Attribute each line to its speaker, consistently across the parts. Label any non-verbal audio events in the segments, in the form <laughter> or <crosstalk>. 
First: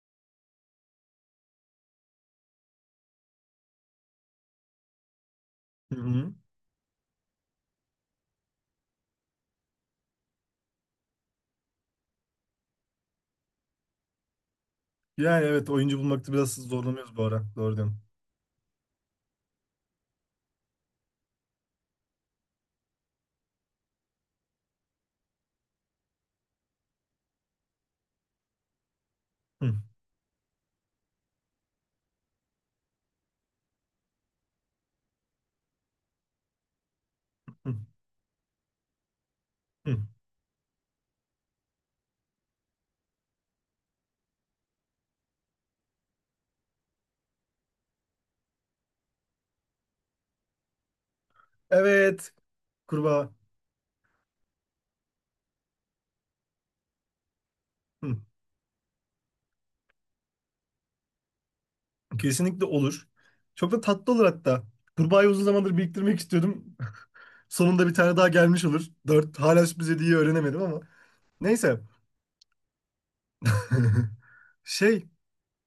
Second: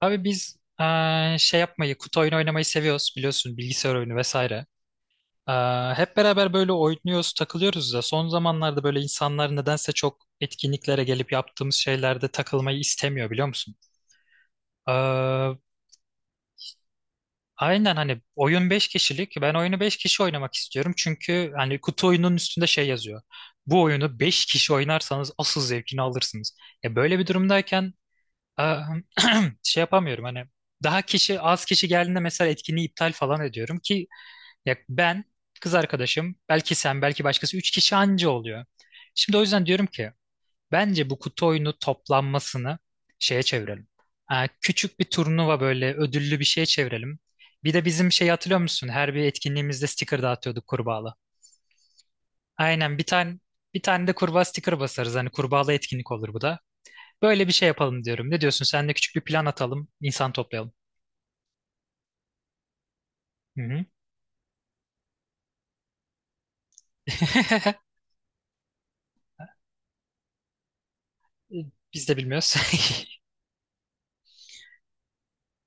Speaker 1: Abi biz şey yapmayı, kutu oyunu oynamayı seviyoruz, biliyorsun, bilgisayar oyunu vesaire. Eee,
Speaker 2: Hı
Speaker 1: hep
Speaker 2: hı.
Speaker 1: beraber böyle oynuyoruz, takılıyoruz da son zamanlarda böyle insanlar nedense çok etkinliklere gelip yaptığımız şeylerde takılmayı istemiyor, biliyor musun?
Speaker 2: Yani
Speaker 1: Eee,
Speaker 2: evet, oyuncu bulmakta biraz zorlanıyoruz bu ara. Doğru
Speaker 1: aynen
Speaker 2: diyorsun.
Speaker 1: hani oyun 5 kişilik, ben oyunu 5 kişi oynamak istiyorum çünkü hani kutu oyunun üstünde şey yazıyor. Bu oyunu 5 kişi oynarsanız asıl zevkini alırsınız. Ya böyle bir durumdayken
Speaker 2: Hı,
Speaker 1: şey yapamıyorum, hani daha kişi az kişi geldiğinde mesela etkinliği iptal falan ediyorum ki ya ben, kız arkadaşım, belki sen, belki başkası, üç
Speaker 2: hı,
Speaker 1: kişi anca oluyor. Şimdi o yüzden diyorum
Speaker 2: hı.
Speaker 1: ki bence bu kutu oyunu toplanmasını şeye çevirelim. Ee, küçük bir turnuva, böyle ödüllü bir şeye çevirelim. Bir de bizim şey, hatırlıyor musun? Her bir etkinliğimizde sticker dağıtıyorduk, kurbağalı.
Speaker 2: Evet.
Speaker 1: Aynen. bir
Speaker 2: Kurbağa.
Speaker 1: tane bir tane de kurbağa sticker basarız. Hani kurbağalı etkinlik olur bu da. Böyle bir şey yapalım
Speaker 2: Hı.
Speaker 1: diyorum. Ne diyorsun? Sen de küçük bir plan atalım, insan toplayalım.
Speaker 2: Kesinlikle olur.
Speaker 1: Hı
Speaker 2: Çok da
Speaker 1: hı.
Speaker 2: tatlı olur hatta. Kurbağayı uzun zamandır biriktirmek istiyordum. <laughs> Sonunda bir
Speaker 1: <laughs>
Speaker 2: tane daha gelmiş olur. Dört. Hala sürpriz hediyeyi öğrenemedim ama. Neyse.
Speaker 1: Biz de bilmiyoruz.
Speaker 2: <laughs> Şey.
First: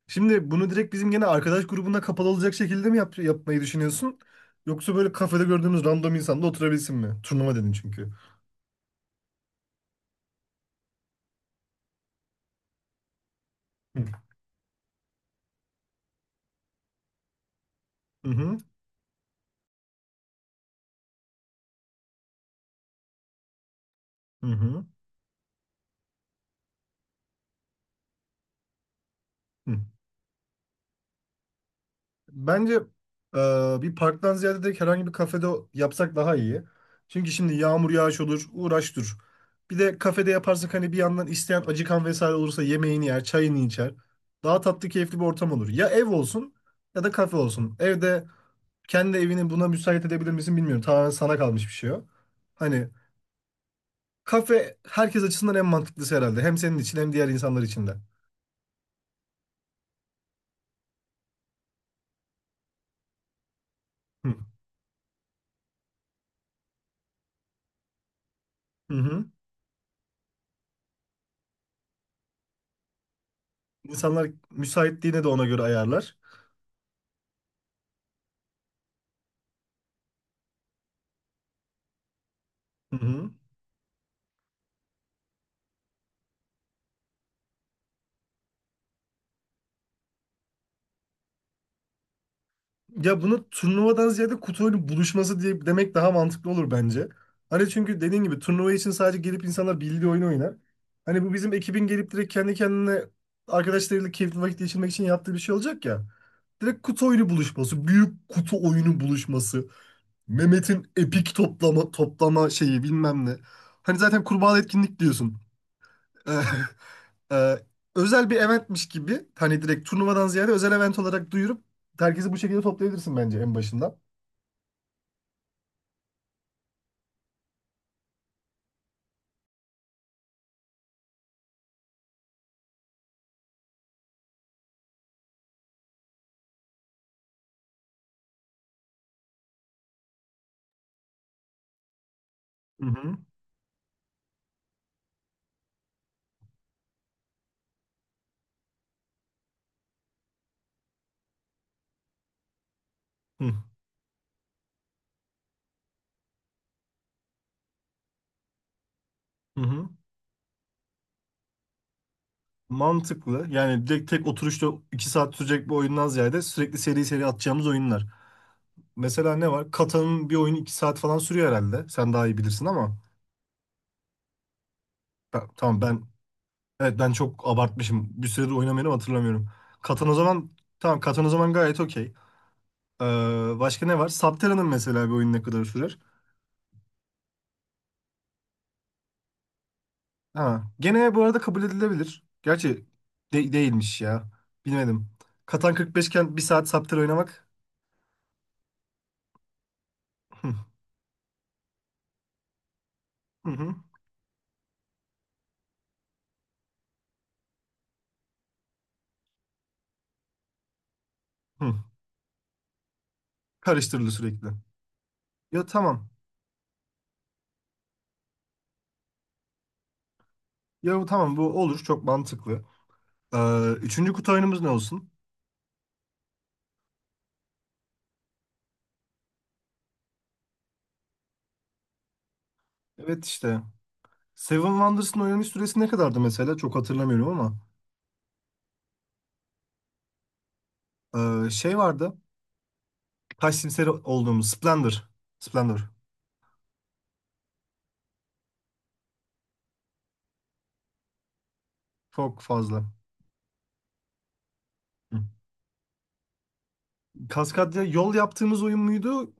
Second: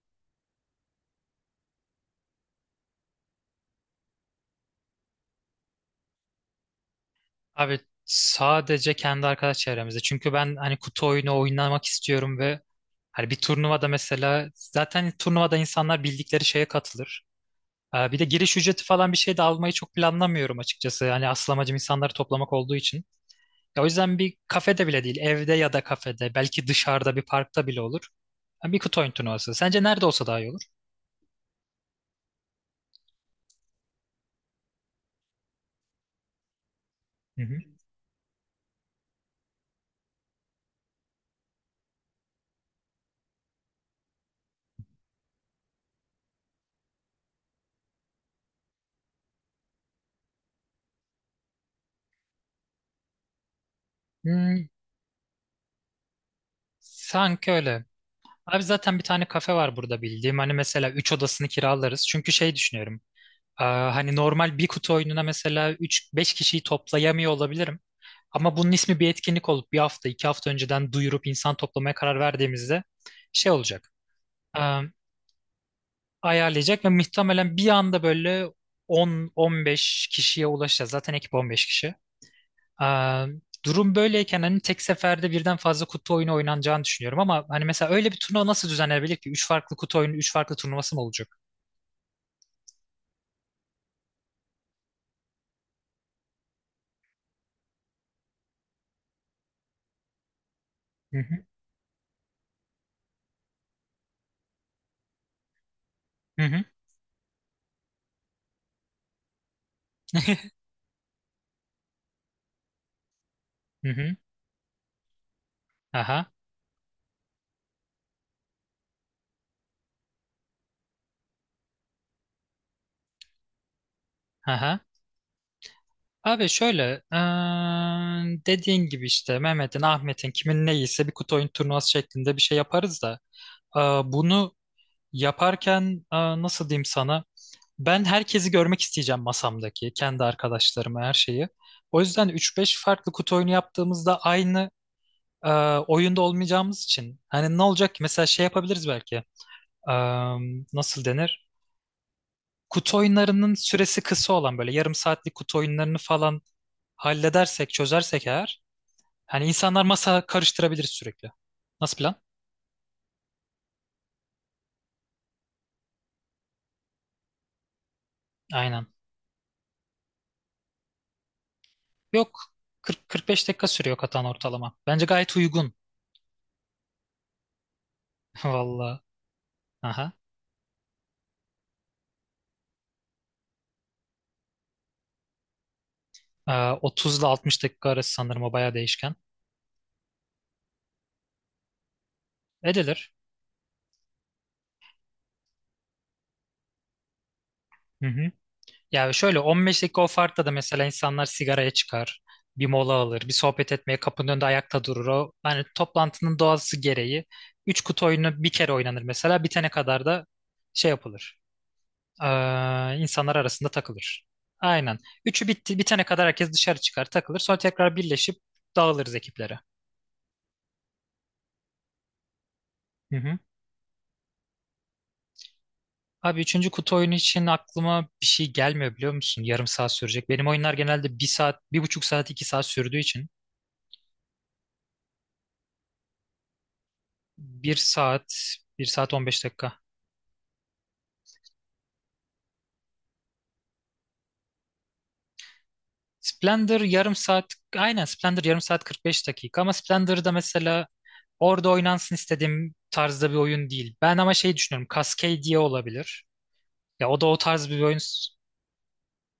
Speaker 2: Şimdi bunu direkt bizim gene arkadaş grubunda kapalı olacak şekilde mi yapmayı düşünüyorsun? Yoksa böyle kafede gördüğümüz random insanla oturabilsin mi? Turnuva
Speaker 1: <laughs>
Speaker 2: dedin
Speaker 1: Abi
Speaker 2: çünkü.
Speaker 1: sadece kendi arkadaş çevremizde. Çünkü ben hani kutu oyunu oynamak istiyorum ve hani bir turnuvada,
Speaker 2: Hı
Speaker 1: mesela zaten turnuvada insanlar bildikleri şeye katılır. Bir de giriş
Speaker 2: hı.
Speaker 1: ücreti falan bir şey de almayı çok planlamıyorum açıkçası. Hani asıl amacım insanları toplamak olduğu için. Ya o yüzden bir
Speaker 2: Hı hı.
Speaker 1: kafede bile değil, evde ya da kafede, belki dışarıda bir parkta bile olur. Ha, Bir kutu oyun turnuvası.
Speaker 2: Hı.
Speaker 1: Sence nerede olsa daha iyi olur?
Speaker 2: Bence e, bir parktan ziyade direkt herhangi bir kafede yapsak daha iyi. Çünkü
Speaker 1: Hı
Speaker 2: şimdi
Speaker 1: hı.
Speaker 2: yağmur yağış olur, uğraş dur. Bir de kafede yaparsak hani bir yandan isteyen acıkan vesaire olursa yemeğini yer, çayını içer. Daha tatlı, keyifli bir ortam olur. Ya ev olsun ya da kafe olsun. Evde kendi evini buna müsait edebilir misin bilmiyorum. Tamamen sana kalmış bir şey o. Hani
Speaker 1: Hmm,
Speaker 2: kafe herkes açısından en mantıklısı herhalde. Hem senin için hem diğer
Speaker 1: sanki
Speaker 2: insanlar
Speaker 1: öyle.
Speaker 2: için de.
Speaker 1: Abi zaten bir tane kafe var burada bildiğim. Hani mesela 3 odasını kiralarız. Çünkü şey düşünüyorum. Hani
Speaker 2: Hı
Speaker 1: normal bir kutu oyununa mesela üç beş kişiyi toplayamıyor olabilirim. Ama bunun
Speaker 2: hı.
Speaker 1: ismi bir
Speaker 2: Hı.
Speaker 1: etkinlik olup bir hafta, iki hafta önceden duyurup insan toplamaya karar verdiğimizde şey olacak.
Speaker 2: İnsanlar
Speaker 1: Aa,
Speaker 2: müsaitliğine de ona göre ayarlar.
Speaker 1: ayarlayacak ve muhtemelen bir anda böyle 10-15 kişiye ulaşacağız. Zaten ekip 15 kişi.
Speaker 2: Hı
Speaker 1: Aa,
Speaker 2: hı.
Speaker 1: durum böyleyken hani tek seferde birden fazla kutu oyunu oynanacağını düşünüyorum ama hani mesela öyle bir turnuva nasıl düzenlenebilir ki? Üç farklı kutu oyunu, üç farklı turnuvası mı olacak?
Speaker 2: Ya bunu turnuvadan ziyade kutu oyunu buluşması diye demek daha mantıklı olur bence. Hani çünkü dediğin gibi turnuva için sadece gelip insanlar bildiği oyunu oynar.
Speaker 1: Hı
Speaker 2: Hani bu
Speaker 1: hı,
Speaker 2: bizim ekibin gelip direkt kendi kendine arkadaşlarıyla keyifli vakit geçirmek için yaptığı bir şey olacak ya.
Speaker 1: hı hı,
Speaker 2: Direkt kutu oyunu buluşması, büyük kutu oyunu buluşması, Mehmet'in epik toplama toplama şeyi bilmem ne.
Speaker 1: hı
Speaker 2: Hani
Speaker 1: hı.
Speaker 2: zaten kurbağa etkinlik diyorsun.
Speaker 1: Aha,
Speaker 2: <laughs> e, özel bir eventmiş gibi hani direkt turnuvadan ziyade özel event olarak duyurup herkesi bu şekilde toplayabilirsin bence en başından.
Speaker 1: aha. Abi şöyle, dediğin gibi işte Mehmet'in, Ahmet'in, kimin ne iyiyse bir kutu oyun turnuvası şeklinde bir şey yaparız da bunu yaparken nasıl diyeyim sana? Ben herkesi görmek isteyeceğim masamdaki, kendi arkadaşlarımı, her şeyi. O yüzden üç beş
Speaker 2: Hı
Speaker 1: farklı
Speaker 2: hı.
Speaker 1: kutu oyunu yaptığımızda aynı e, oyunda olmayacağımız için. Hani ne olacak ki? Mesela şey yapabiliriz belki. E, nasıl denir? Kutu
Speaker 2: Hı
Speaker 1: oyunlarının süresi kısa olan böyle yarım saatlik kutu oyunlarını falan halledersek, çözersek eğer. Hani
Speaker 2: hı.
Speaker 1: insanlar
Speaker 2: Hı.
Speaker 1: masa karıştırabiliriz sürekli. Nasıl plan?
Speaker 2: Mantıklı. Yani direkt tek oturuşta 2 saat sürecek bir oyundan ziyade sürekli seri seri atacağımız oyunlar.
Speaker 1: Aynen.
Speaker 2: Mesela ne var? Katan'ın bir oyunu 2 saat falan sürüyor herhalde. Sen daha iyi
Speaker 1: Yok.
Speaker 2: bilirsin ama
Speaker 1: 40-45 dakika sürüyor katan ortalama. Bence gayet
Speaker 2: ben,
Speaker 1: uygun.
Speaker 2: tamam, ben, evet, ben çok abartmışım. Bir
Speaker 1: <laughs>
Speaker 2: süredir oynamayanı
Speaker 1: Valla.
Speaker 2: hatırlamıyorum. Katan
Speaker 1: Aha.
Speaker 2: o zaman. Tamam, Katan o zaman gayet okey. Ee, başka ne var? Subterra'nın mesela bir oyun ne kadar sürer?
Speaker 1: E, 30 ile 60 dakika arası sanırım, o bayağı değişken.
Speaker 2: Ha, gene bu arada kabul edilebilir. Gerçi
Speaker 1: Edilir.
Speaker 2: değilmiş ya. Bilmedim. Katan 45 iken bir saat Subterra oynamak.
Speaker 1: Hı hı. Ya şöyle 15 dakika o farkla da
Speaker 2: Hı,
Speaker 1: mesela insanlar sigaraya çıkar, bir mola alır, bir
Speaker 2: hı,
Speaker 1: sohbet
Speaker 2: hı,
Speaker 1: etmeye kapının önünde ayakta durur. O hani toplantının doğası gereği 3 kutu oyunu bir kere oynanır mesela, bitene kadar da şey yapılır.
Speaker 2: hı.
Speaker 1: Ee, insanlar arasında
Speaker 2: Karıştırılır
Speaker 1: takılır.
Speaker 2: sürekli.
Speaker 1: Aynen. Üçü
Speaker 2: Ya
Speaker 1: bitti, bitene
Speaker 2: tamam.
Speaker 1: kadar herkes dışarı çıkar, takılır. Sonra tekrar birleşip dağılırız ekiplere.
Speaker 2: Ya tamam, bu olur, çok mantıklı.
Speaker 1: Hı hı.
Speaker 2: Üçüncü kutu oyunumuz ne olsun?
Speaker 1: Abi üçüncü kutu oyunu için aklıma bir şey gelmiyor, biliyor musun? Yarım saat sürecek. Benim oyunlar genelde bir saat, bir buçuk saat, iki saat sürdüğü
Speaker 2: Evet
Speaker 1: için.
Speaker 2: işte. Seven Wonders'ın oynanış süresi ne kadardı mesela? Çok hatırlamıyorum ama.
Speaker 1: Bir saat, bir saat 15 dakika.
Speaker 2: Şey vardı. Taş simseri olduğumuz Splendor. Splendor.
Speaker 1: Splendor yarım saat, aynen Splendor yarım saat 45 dakika, ama Splendor'da mesela orada oynansın
Speaker 2: Çok
Speaker 1: istediğim
Speaker 2: fazla.
Speaker 1: tarzda bir oyun değil. Ben ama şey düşünüyorum,
Speaker 2: Hı.
Speaker 1: Cascadia olabilir. Ya o da o tarz bir
Speaker 2: Kaskadya
Speaker 1: oyun.
Speaker 2: yol yaptığımız oyun muydu?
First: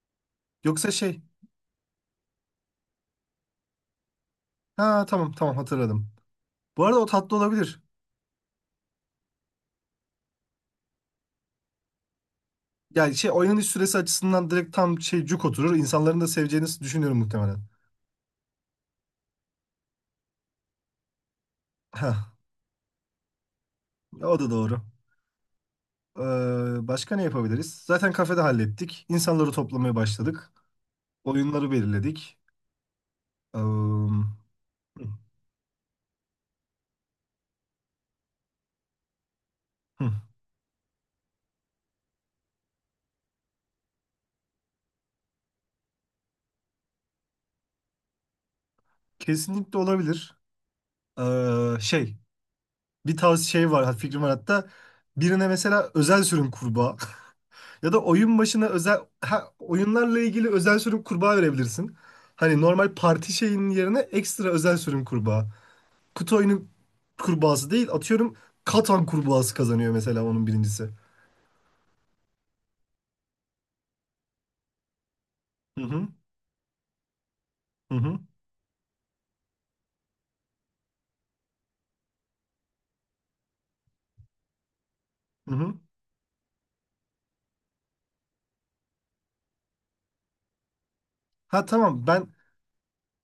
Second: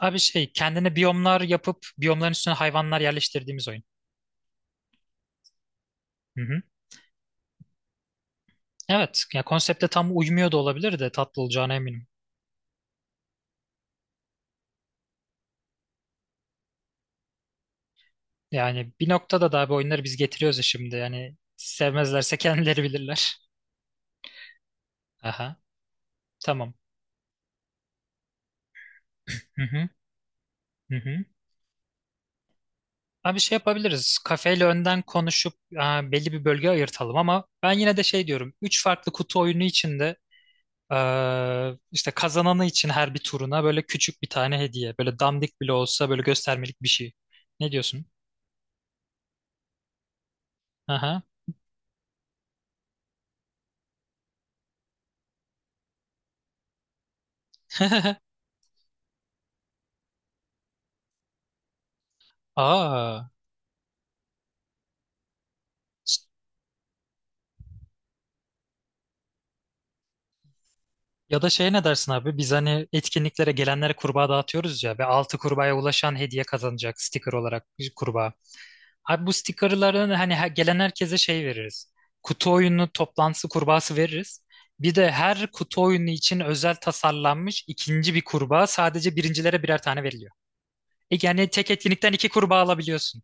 Speaker 1: Abi şey,
Speaker 2: Yoksa
Speaker 1: kendine
Speaker 2: şey.
Speaker 1: biyomlar yapıp biyomların üstüne hayvanlar yerleştirdiğimiz oyun.
Speaker 2: Ha tamam, tamam, hatırladım.
Speaker 1: Hı hı.
Speaker 2: Bu arada o tatlı olabilir.
Speaker 1: Evet, ya konsepte tam uymuyor da olabilir de tatlı olacağına eminim.
Speaker 2: Yani şey oynanış süresi açısından direkt tam şey cuk oturur. İnsanların da seveceğini düşünüyorum muhtemelen.
Speaker 1: Yani bir noktada da abi oyunları biz getiriyoruz ya şimdi. Yani
Speaker 2: Ha,
Speaker 1: sevmezlerse kendileri bilirler.
Speaker 2: o da doğru.
Speaker 1: Aha, tamam.
Speaker 2: Başka ne yapabiliriz? Zaten kafede hallettik. İnsanları
Speaker 1: Hı hı,
Speaker 2: toplamaya başladık.
Speaker 1: hı hı.
Speaker 2: Oyunları belirledik.
Speaker 1: Abi şey yapabiliriz.
Speaker 2: Hı,
Speaker 1: Kafeyle önden konuşup, e, belli bir bölge ayırtalım, ama ben yine de şey diyorum. Üç farklı kutu oyunu
Speaker 2: hı.
Speaker 1: içinde, e, işte kazananı için her bir turuna böyle küçük bir tane hediye. Böyle dandik bile olsa böyle göstermelik bir şey. Ne diyorsun?
Speaker 2: Kesinlikle olabilir.
Speaker 1: Aha.
Speaker 2: Şey. Bir tavsiye şey var, fikrim var hatta. Birine mesela özel sürüm kurbağa. <laughs> Ya da
Speaker 1: <laughs>
Speaker 2: oyun başına özel, oyunlarla ilgili özel sürüm kurbağa verebilirsin. Hani normal
Speaker 1: Aa.
Speaker 2: parti şeyinin yerine ekstra özel sürüm kurbağa. Kutu oyunu kurbağası değil, atıyorum, Katan kurbağası kazanıyor mesela onun birincisi.
Speaker 1: Ya da şey, ne dersin abi? Biz hani etkinliklere gelenlere kurbağa dağıtıyoruz ya, ve altı kurbağaya
Speaker 2: Hı hı,
Speaker 1: ulaşan hediye kazanacak sticker olarak bir
Speaker 2: hı hı.
Speaker 1: kurbağa. Abi bu stickerlarını hani gelen herkese şey veririz. Kutu oyunu toplantısı kurbağası veririz. Bir de her
Speaker 2: Hı hı.
Speaker 1: kutu oyunu için özel tasarlanmış ikinci bir kurbağa sadece birincilere birer tane veriliyor. E, yani
Speaker 2: Ha
Speaker 1: tek
Speaker 2: tamam,
Speaker 1: etkinlikten
Speaker 2: ben,
Speaker 1: iki kurbağa alabiliyorsun.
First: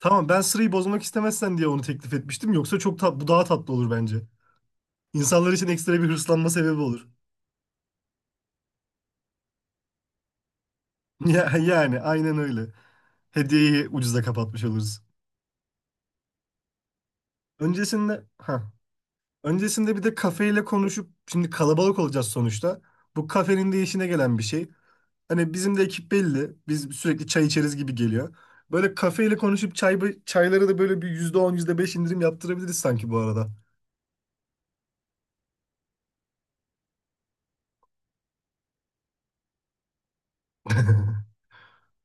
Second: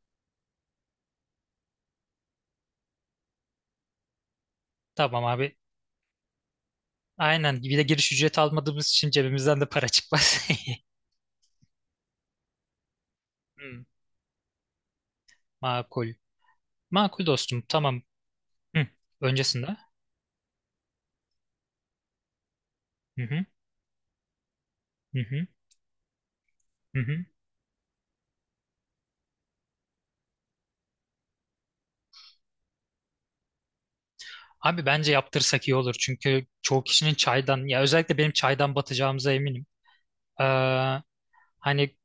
Speaker 2: tamam, ben sırayı bozmak istemezsen diye onu teklif etmiştim. Yoksa bu daha tatlı olur bence.
Speaker 1: Tamam
Speaker 2: İnsanlar
Speaker 1: abi.
Speaker 2: için ekstra bir hırslanma sebebi olur.
Speaker 1: Aynen. Bir de giriş ücreti almadığımız için cebimizden de para çıkmaz. <laughs>
Speaker 2: <laughs> Ya, yani aynen öyle.
Speaker 1: Hmm,
Speaker 2: Hediyeyi ucuza kapatmış oluruz.
Speaker 1: Makul. Makul dostum. Tamam.
Speaker 2: Öncesinde ha
Speaker 1: Hı. Öncesinde.
Speaker 2: öncesinde bir de kafeyle konuşup şimdi kalabalık olacağız sonuçta.
Speaker 1: Hı
Speaker 2: Bu
Speaker 1: hı.
Speaker 2: kafenin de işine gelen bir şey.
Speaker 1: Hı hı.
Speaker 2: Hani bizim de ekip belli. Biz
Speaker 1: Hı hı.
Speaker 2: sürekli çay içeriz gibi geliyor. Böyle kafeyle konuşup çayları da böyle bir %10, yüzde beş indirim yaptırabiliriz sanki bu arada.
Speaker 1: Abi bence yaptırsak iyi olur. Çünkü çoğu kişinin çaydan, ya özellikle benim çaydan batacağımıza eminim. Ee,
Speaker 2: <laughs>
Speaker 1: hani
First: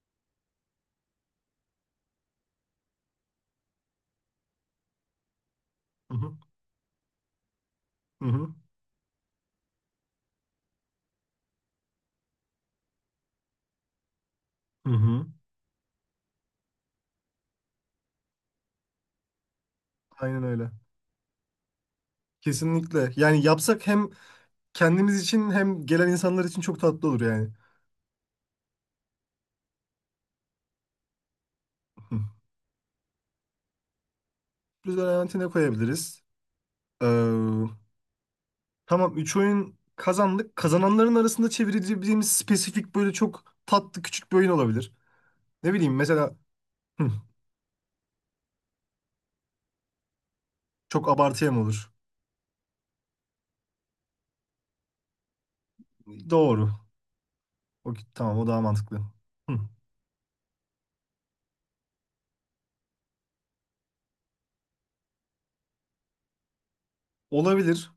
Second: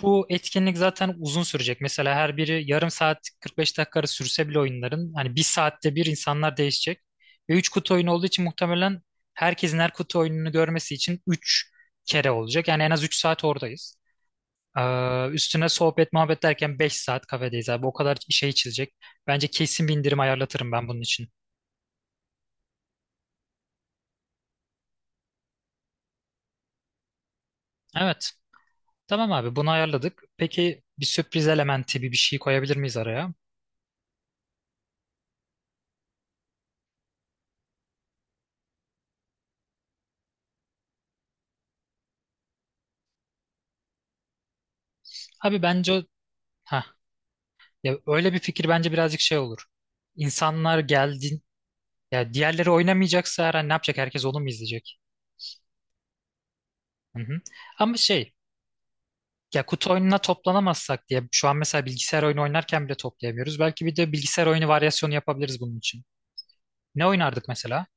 Speaker 1: bu etkinlik zaten uzun sürecek. Mesela her biri yarım saat 45 dakika arası sürse bile oyunların hani bir saatte bir
Speaker 2: Hı hı,
Speaker 1: insanlar değişecek. Ve 3 kutu oyunu olduğu
Speaker 2: hı
Speaker 1: için
Speaker 2: hı,
Speaker 1: muhtemelen herkesin her kutu oyununu görmesi için 3 kere olacak. Yani en az 3 saat oradayız.
Speaker 2: hı hı.
Speaker 1: Üstüne sohbet muhabbet derken 5 saat kafedeyiz abi. O kadar şey çizilecek. Bence kesin bir indirim
Speaker 2: Aynen öyle.
Speaker 1: ayarlatırım ben bunun için.
Speaker 2: Kesinlikle. Yani yapsak hem kendimiz için hem gelen insanlar için çok tatlı olur yani.
Speaker 1: Evet. Tamam abi bunu ayarladık. Peki bir sürpriz elementi, bir
Speaker 2: Hı.
Speaker 1: bir şey koyabilir miyiz araya?
Speaker 2: Biz de Valentin'e koyabiliriz. Ee, Tamam, 3 oyun kazandık. Kazananların arasında çevirebileceğimiz spesifik böyle çok tatlı küçük bir oyun olabilir.
Speaker 1: Abi
Speaker 2: Ne
Speaker 1: bence
Speaker 2: bileyim
Speaker 1: o...
Speaker 2: mesela
Speaker 1: Heh.
Speaker 2: hı,
Speaker 1: Ya öyle bir fikir bence birazcık şey olur. İnsanlar
Speaker 2: çok
Speaker 1: geldin
Speaker 2: abartıya mı olur?
Speaker 1: ya, diğerleri oynamayacaksa her an ne yapacak? Herkes onu mu izleyecek?
Speaker 2: Doğru.
Speaker 1: Hı hı.
Speaker 2: O,
Speaker 1: Ama şey,
Speaker 2: tamam, o daha mantıklı. Hı.
Speaker 1: ya kutu oyununa toplanamazsak diye şu an mesela bilgisayar oyunu oynarken bile toplayamıyoruz. Belki bir de bilgisayar oyunu varyasyonu yapabiliriz bunun için. Ne oynardık mesela?
Speaker 2: Olabilir.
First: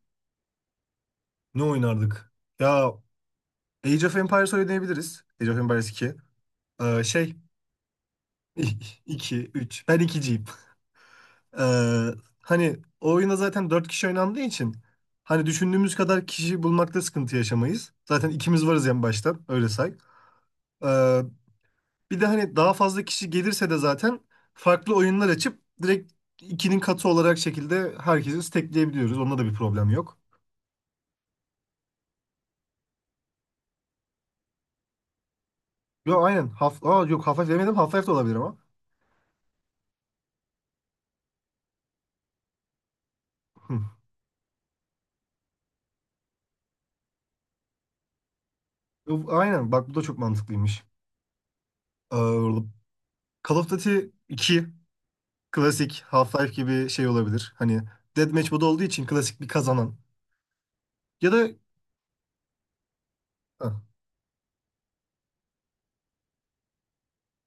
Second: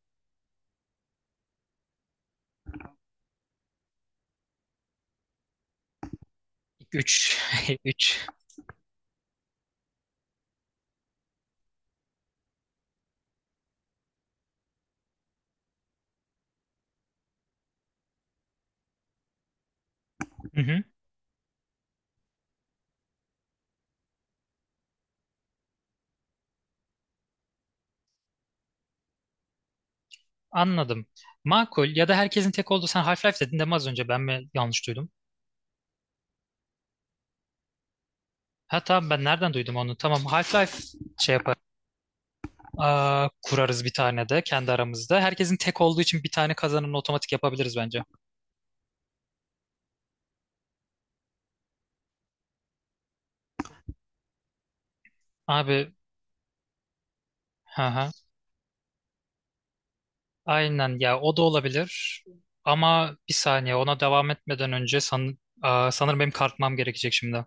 Speaker 2: Ne oynardık? Ya Age of Empires oynayabiliriz. Age of Empires iki. Şey.
Speaker 1: Üç <laughs> üç.
Speaker 2: <laughs> 2 3. Ben 2'ciyim. <laughs> Ee, hani o oyunda zaten 4 kişi oynandığı için hani düşündüğümüz kadar kişi bulmakta sıkıntı yaşamayız. Zaten ikimiz varız en başta. Öyle say.
Speaker 1: Hı hı.
Speaker 2: Ee, Bir de hani daha fazla kişi gelirse de zaten farklı oyunlar açıp direkt ikinin katı olarak şekilde herkesi stackleyebiliyoruz. Onda da bir problem yok.
Speaker 1: Anladım. Makul, ya da herkesin tek olduğu sen Half-Life dedin değil mi az önce, ben mi yanlış duydum?
Speaker 2: Yo aynen. Yok, Half-Life demedim. Half-Life de olabilir ama.
Speaker 1: Ha tamam, ben nereden duydum onu? Tamam, Half-Life şey yapar. Aa,
Speaker 2: Hı.
Speaker 1: kurarız bir tane de kendi aramızda. Herkesin tek olduğu için bir tane kazanını otomatik yapabiliriz bence.
Speaker 2: Yo, aynen. Bak bu da çok mantıklıymış. Ee, Call of Duty 2
Speaker 1: Abi,
Speaker 2: klasik Half-Life gibi şey olabilir.
Speaker 1: hı
Speaker 2: Hani
Speaker 1: hı.
Speaker 2: Deathmatch modu olduğu için klasik bir kazanan.
Speaker 1: Aynen ya,
Speaker 2: Ya
Speaker 1: o da
Speaker 2: da
Speaker 1: olabilir. Ama bir
Speaker 2: ha,
Speaker 1: saniye ona devam etmeden önce sanırım benim kalkmam gerekecek şimdi.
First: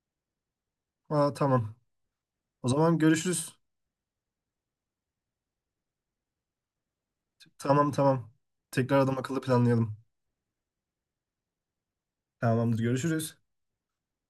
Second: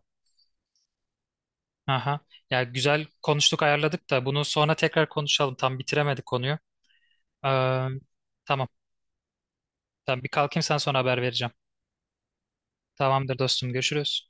Speaker 2: tamam.
Speaker 1: Aha. Ya
Speaker 2: O zaman
Speaker 1: güzel
Speaker 2: görüşürüz.
Speaker 1: konuştuk ayarladık da bunu sonra tekrar konuşalım. Tam bitiremedik konuyu. Ee,
Speaker 2: Tamam, tamam.
Speaker 1: tamam.
Speaker 2: Tekrar adam akıllı planlayalım.
Speaker 1: Tamam bir kalkayım sen sonra haber vereceğim.
Speaker 2: Tamamdır, görüşürüz.
Speaker 1: Tamamdır dostum görüşürüz.